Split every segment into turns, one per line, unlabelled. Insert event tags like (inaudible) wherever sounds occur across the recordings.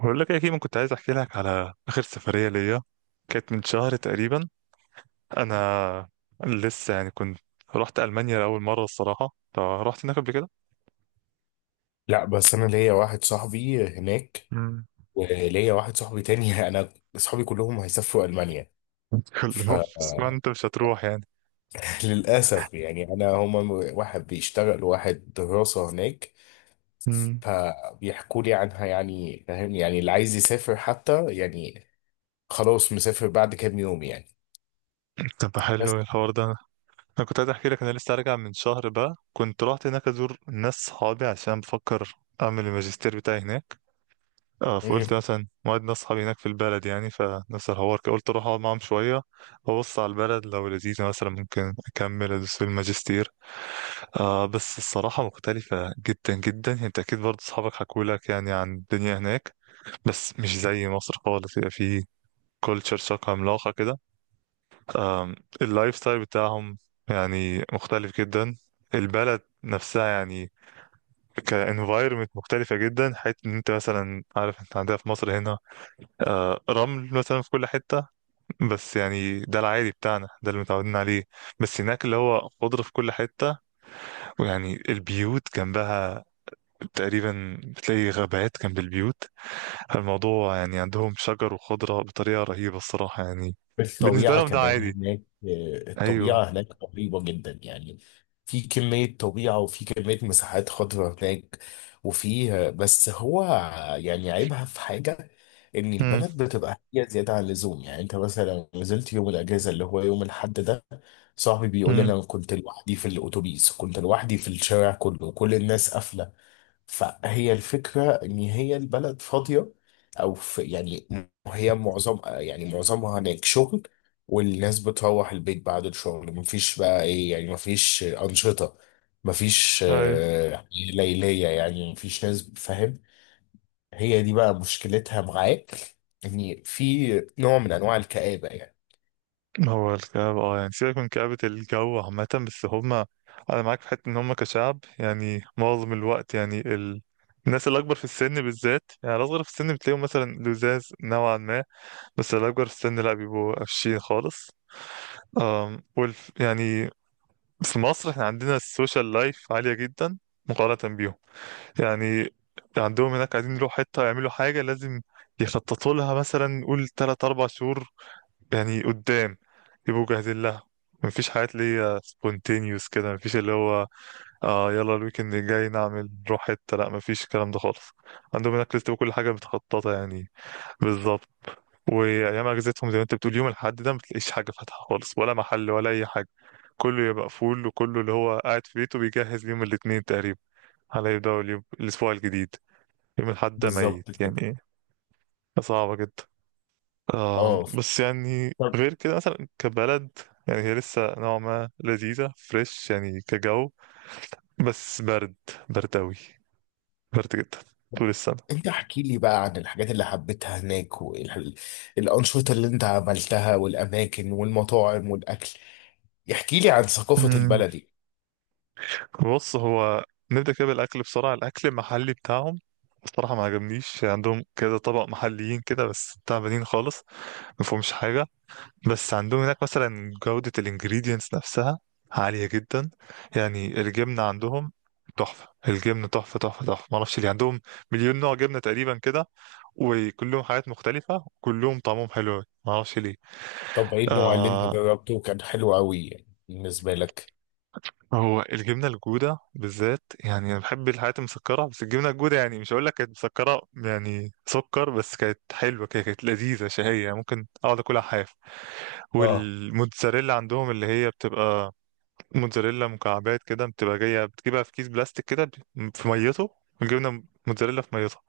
بقول لك يا كيمو، كنت عايز احكي لك على اخر سفريه ليا. كانت من شهر تقريبا. انا لسه يعني كنت رحت المانيا لاول مره الصراحه. فرحت هناك قبل كده.
لا، بس انا ليا واحد صاحبي هناك
مم.
وليا واحد صاحبي تاني. (laughs) انا اصحابي كلهم هيسافروا المانيا.
(laughs) كلهم، بس ما
فللاسف.
انت مش هتروح يعني.
(laughs) يعني انا هما واحد بيشتغل وواحد دراسة هناك.
امم
فبيحكوا لي عنها، يعني فاهم، يعني اللي عايز يسافر حتى يعني خلاص مسافر بعد كام يوم يعني.
طب حلو،
بس
إيه الحوار ده؟ انا كنت عايز احكي لك، انا لسه راجع من شهر بقى، كنت رحت هناك ازور ناس صحابي عشان بفكر اعمل الماجستير بتاعي هناك. اه فقلت مثلا موعد ناس صحابي هناك في البلد، يعني فنفس الحوار كده، قلت اروح اقعد معاهم شويه، ببص على البلد لو لذيذه مثلا ممكن اكمل ادوس في الماجستير. بس الصراحه مختلفه جدا جدا، يعني انت اكيد برضه صحابك حكوا لك يعني عن الدنيا هناك. بس مش زي مصر خالص، يبقى في كلتشر شوك عملاقه كده. آم، اللايف ستايل بتاعهم يعني مختلف جدا. البلد نفسها يعني كانفايرمنت مختلفة جدا، حيث ان انت مثلا عارف، انت عندنا في مصر هنا رمل مثلا في كل حتة، بس يعني ده العادي بتاعنا، ده اللي متعودين عليه. بس هناك اللي هو خضرة في كل حتة، ويعني البيوت جنبها تقريبا بتلاقي غابات جنب البيوت. الموضوع يعني عندهم شجر وخضرة بطريقة رهيبة الصراحة يعني. بالنسبة
الطبيعة
لهم ده
كمان
عادي.
هناك، الطبيعة
أيوة.
هناك رهيبة جدا يعني. في كمية طبيعة وفي كمية مساحات خضراء هناك. وفي بس هو يعني عيبها في حاجة، إن البلد بتبقى هي زيادة عن اللزوم. يعني أنت مثلا نزلت يوم الأجازة اللي هو يوم الحد ده، صاحبي بيقول لي
امم
أنا كنت لوحدي في الأتوبيس، كنت لوحدي في الشارع كله، كل الناس قافلة. فهي الفكرة إن هي البلد فاضية، أو في يعني هي معظمها هناك شغل. والناس بتروح البيت بعد الشغل، مفيش بقى إيه يعني، مفيش أنشطة، مفيش يعني ليلية، يعني مفيش ناس فاهم. هي دي بقى مشكلتها معاك، إن في نوع من أنواع الكآبة يعني.
هو الكآبة، يعني سيبك من كآبة الجو عامة، بس هما، أنا معاك في حتة إن هما كشعب يعني معظم الوقت، الناس الأكبر في السن بالذات، يعني الأصغر في السن بتلاقيهم مثلا لزاز نوعا ما، بس الأكبر في السن لأ، بيبقوا قفشين خالص. أم والف... يعني في مصر احنا عندنا السوشيال لايف عالية جدا مقارنة بيهم. يعني عندهم هناك عايزين يروحوا حتة يعملوا حاجة، لازم يخططوا لها مثلا، نقول تلات أربع شهور يعني قدام، يبقوا جاهزين لها. مفيش حاجات اللي هي سبونتينيوس كده، مفيش اللي هو يلا الويكند الجاي نعمل نروح حتة، لا مفيش الكلام ده خالص. عندهم هناك لسه كل حاجة متخططة يعني. بالظبط. وأيام أجازتهم زي ما أنت بتقول، يوم الأحد ده متلاقيش حاجة فاتحة خالص، ولا محل ولا أي حاجة. كله يبقى فول، وكله اللي هو قاعد في بيته بيجهز ليوم الاثنين تقريبا، على يبدأ اليوم الأسبوع الجديد. يوم الأحد ده ميت
بالظبط كده.
يعني. صعبة جدا.
اه،
بس يعني غير كده مثلا، كبلد يعني هي لسه نوعا ما لذيذة، فريش يعني كجو. بس برد، برد أوي، برد جدا طول السنة.
انت احكي لي بقى عن الحاجات اللي حبيتها هناك والانشطة اللي انت عملتها والاماكن والمطاعم والاكل. احكي لي عن ثقافة
مم.
البلد دي.
بص، هو نبدأ كده بالأكل بسرعة. الأكل المحلي بتاعهم الصراحة ما عجبنيش. عندهم كده طبق محليين كده بس تعبانين خالص، ما فيهمش حاجة. بس عندهم هناك مثلا جودة الانجريدينتس نفسها عالية جدا. يعني الجبنة عندهم تحفة. الجبنة تحفة تحفة تحفة، معرفش ليه. عندهم مليون نوع جبنة تقريبا كده، وكلهم حاجات مختلفة، وكلهم طعمهم حلو أوي. معرفش ليه.
طب ايه النوع اللي انت
آه
جربته كان حلو قوي يعني بالنسبة لك؟
هو الجبنة الجودة بالذات، يعني أنا بحب الحاجات المسكرة، بس الجبنة الجودة يعني مش هقول لك كانت مسكرة يعني سكر، بس كانت حلوة كده، كانت لذيذة شهية، يعني ممكن أقعد أكلها حاف.
اه.
والموتزاريلا عندهم، اللي هي بتبقى موتزاريلا مكعبات كده، بتبقى جاية، بتجيبها في كيس بلاستيك كده، في ميته، جبنة موتزاريلا في ميتها،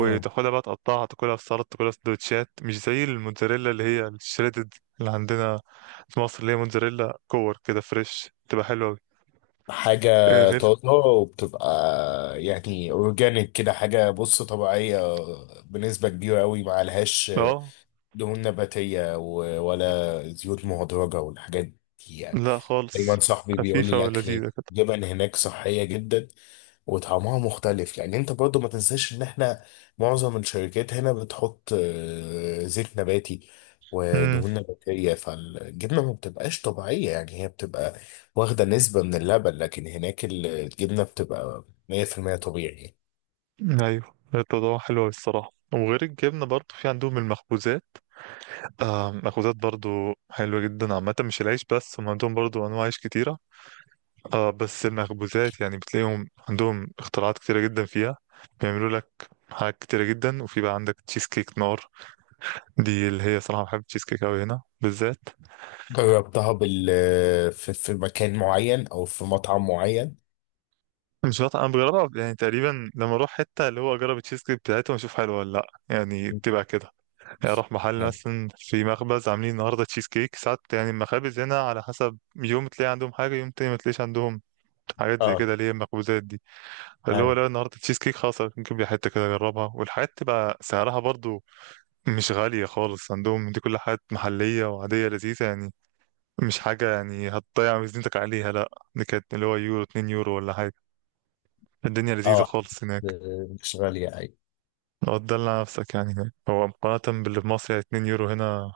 مم.
بقى تقطعها، تاكلها في سلطة، تاكلها في سندوتشات. مش زي الموتزاريلا اللي هي الشريدد اللي عندنا في مصر، اللي هي موتزاريلا كور كده، فريش، تبقى حلوة أوي.
حاجة
غير،
طازة وبتبقى يعني اورجانيك كده، حاجة بص طبيعية بنسبة كبيرة قوي معلهاش
اه
دهون نباتية ولا زيوت مهدرجة والحاجات دي يعني.
لا خالص،
دايما صاحبي بيقول لي
خفيفة
الاكل،
ولذيذة كده.
جبن هناك صحيه جدا، وطعمها مختلف، لان انت برضو ما تنساش ان احنا معظم الشركات هنا بتحط زيت نباتي
امم
ودهون نباتيه، فالجبنه ما بتبقاش طبيعيه، يعني هي بتبقى واخده نسبه من اللبن. لكن هناك الجبنه بتبقى 100% طبيعي.
ايوه، الموضوع حلو أوي الصراحة. وغير الجبنة برضو في عندهم المخبوزات. مخبوزات برضو حلوة جدا عامة، مش العيش بس، هم عندهم برضو أنواع عيش كتيرة. اه بس المخبوزات يعني بتلاقيهم عندهم اختراعات كتيرة جدا فيها، بيعملوا لك حاجات كتيرة جدا. وفي بقى عندك تشيز كيك نار، دي اللي هي صراحة بحب التشيز كيك أوي، هنا بالذات.
جربتها في مكان معين او في مطعم معين؟
مش عارف، أنا بجربها يعني تقريبا، لما أروح حتة اللي هو أجرب التشيز كيك بتاعتهم، أشوف حلوة ولا لأ. يعني بتبقى كده، يعني أروح محل
اه.
مثلا، في مخبز عاملين النهاردة تشيز كيك. ساعات يعني المخابز هنا على حسب، يوم تلاقي عندهم حاجة، يوم تاني ما تلاقيش عندهم حاجات زي
اه.
كده اللي هي المخبوزات، اللي هو
ايوه.
لا النهارده تشيز كيك خلاص نجيب لي حته كده اجربها. والحاجات تبقى سعرها برضو مش غاليه خالص عندهم. دي كل حاجات محليه وعاديه لذيذه يعني، مش حاجه يعني هتضيع ميزانيتك عليها، لا. دي كانت اللي هو يورو، 2 يورو ولا حاجه. الدنيا لذيذه
اه،
خالص هناك.
مش غاليه. ايوه.
لو تدلع نفسك يعني هناك، هو مقارنه باللي في مصر يعني، 2 يورو هنا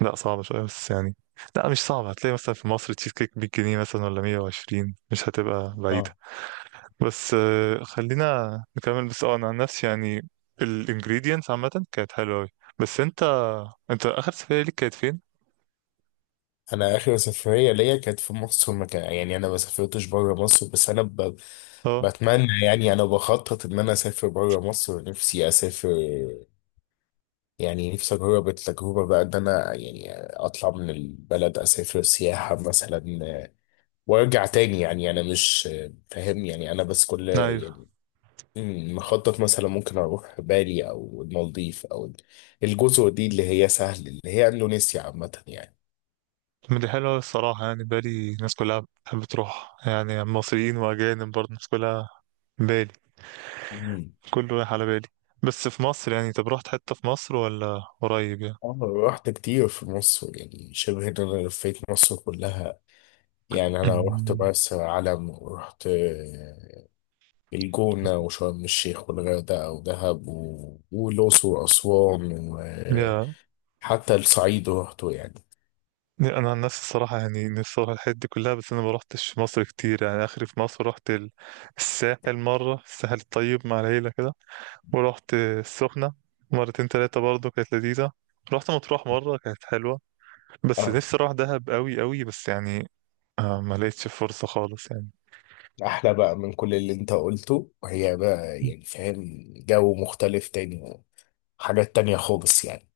لا صعبه شويه، بس يعني لا مش صعبه. هتلاقي مثلا في مصر تشيز كيك 100 جنيه مثلا، ولا 120، مش هتبقى
اه،
بعيده. بس خلينا نكمل. بس انا عن نفسي يعني الانجريدينتس عامة كانت حلوة أوي. بس انت اخر سفرية ليك كانت فين؟
انا اخر سفريه ليا كانت في مصر. ما كان يعني، انا ما سافرتش بره مصر، بس انا
اه
بتمنى يعني، انا بخطط ان انا اسافر بره مصر. نفسي اسافر يعني، نفسي اجرب التجربه بقى، ان انا يعني اطلع من البلد، اسافر سياحه مثلا وارجع تاني. يعني انا مش فاهم يعني، انا بس كل
ايوه،
يعني مخطط مثلا ممكن اروح بالي او المالديف او الجزر دي اللي هي سهل، اللي هي اندونيسيا عامه
من دي حلوة أوي الصراحة، يعني بالي الناس كلها بتحب تروح، يعني مصريين واجانب برضه، الناس كلها بالي،
يعني.
كله رايح على بالي. بس في مصر يعني، طب رحت حتة في مصر ولا قريب يعني؟
اه، رحت كتير في مصر. يعني شبه ان انا لفيت مصر كلها يعني. انا رحت مرسى علم ورحت الجونة وشرم الشيخ والغردقة ودهب والأقصر وأسوان،
(clears throat) يا،
وحتى الصعيد رحته يعني.
انا عن نفسي الصراحه يعني نفسي اروح الحته دي كلها، بس انا ما روحتش مصر كتير يعني. اخري في مصر رحت الساحل مره، الساحل الطيب مع العيله كده. ورحت السخنه مرتين تلاتة برضه، كانت لذيذه. رحت مطروح مره، كانت حلوه. بس
اه،
نفسي اروح دهب قوي قوي، بس يعني ما لقيتش فرصه خالص يعني.
أحلى بقى من كل اللي أنت قلته، وهي بقى يعني فاهم جو مختلف تاني، حاجات تانية خالص يعني.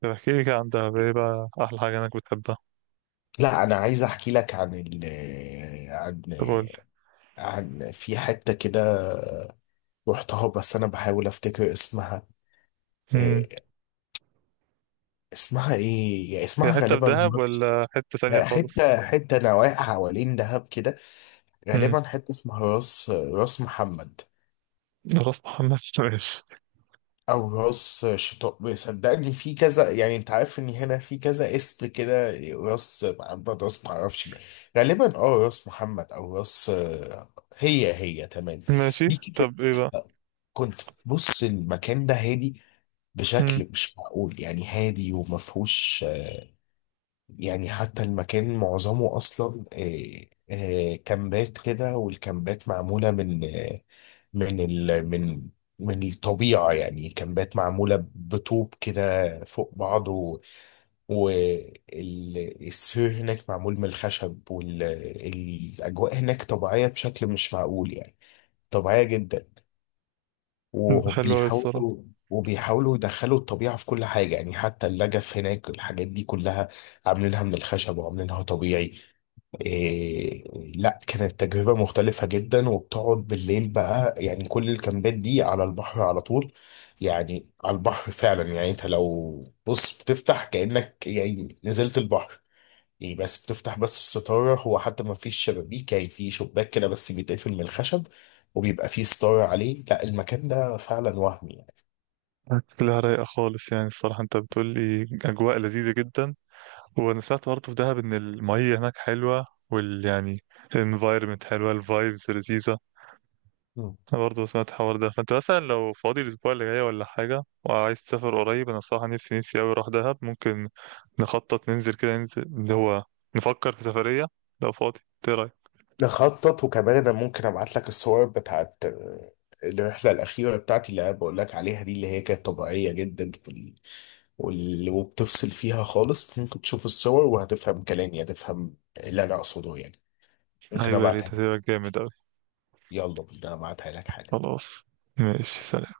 طب احكي لي كده عن دهب، ايه بقى احلى حاجه انك بتحبها؟
لا، أنا عايز أحكي لك عن ال آه، عن
طب قول
آه،
لي.
عن في حتة كده رحتها، بس انا بحاول افتكر اسمها
امم
إيه. اسمها ايه يعني،
هي
اسمها
حته في
غالبا
دهب
مرت.
ولا حته ثانيه
لا،
خالص؟
حته نواحي حوالين دهب كده،
امم
غالبا حته اسمها راس محمد،
راس محمد. (laughs) ماشي.
او راس شطاء. صدقني في كذا يعني، انت عارف ان هنا في كذا اسم كده، راس محمد، راس معرفش مين. غالبا اه راس محمد او راس، هي هي تمام
ماشي،
دي كده.
طب ايه بقى؟
كنت بص المكان ده هادي بشكل مش معقول، يعني هادي وما فيهوش يعني. حتى المكان معظمه اصلا كامبات كده، والكامبات معموله من آه، من ال من من الطبيعه يعني. كامبات معموله بطوب كده فوق بعض، والسور هناك معمول من الخشب، والاجواء هناك طبيعيه بشكل مش معقول يعني. طبيعيه جدا.
حلوة أوي الصراحة.
وبيحاولوا وبيحاولوا يدخلوا الطبيعة في كل حاجة، يعني حتى اللجف هناك، الحاجات دي كلها عاملينها من الخشب وعاملينها طبيعي. إيه. لا، كانت تجربة مختلفة جدا. وبتقعد بالليل بقى يعني، كل الكامبات دي على البحر على طول، يعني على البحر فعلا يعني. انت لو بص بتفتح كأنك يعني نزلت البحر، يعني بس بتفتح بس الستارة. هو حتى ما فيش شبابيك يعني، في شباك كده بس بيتقفل من الخشب، وبيبقى فيه ستارة عليه. لا، المكان ده فعلا وهمي يعني.
شكلها رايقة خالص يعني الصراحة، أنت بتقول لي أجواء لذيذة جدا. وأنا سمعت برضه في دهب إن المية هناك حلوة، وال يعني الانفايرمنت حلوة، الفايبز لذيذة.
مم.
أنا برضه سمعت الحوار ده، فأنت مثلا لو فاضي الأسبوع اللي جاي ولا حاجة وعايز تسافر قريب، أنا الصراحة نفسي نفسي أوي أروح دهب. ممكن نخطط ننزل كده، ننزل اللي هو نفكر في سفرية لو فاضي. إيه رأيك؟
نخطط. وكمان انا ممكن ابعت لك الصور بتاعت الرحلة الأخيرة بتاعتي اللي أنا بقول لك عليها دي، اللي هي كانت طبيعية جدا وبتفصل فيها خالص. ممكن تشوف الصور وهتفهم كلامي، هتفهم اللي أنا أقصده يعني. ممكن
أيوة يا
أبعتها لك.
ريت، هتبقى جامد أوي.
يلا بينا أبعتها لك حالا.
خلاص، ماشي، سلام.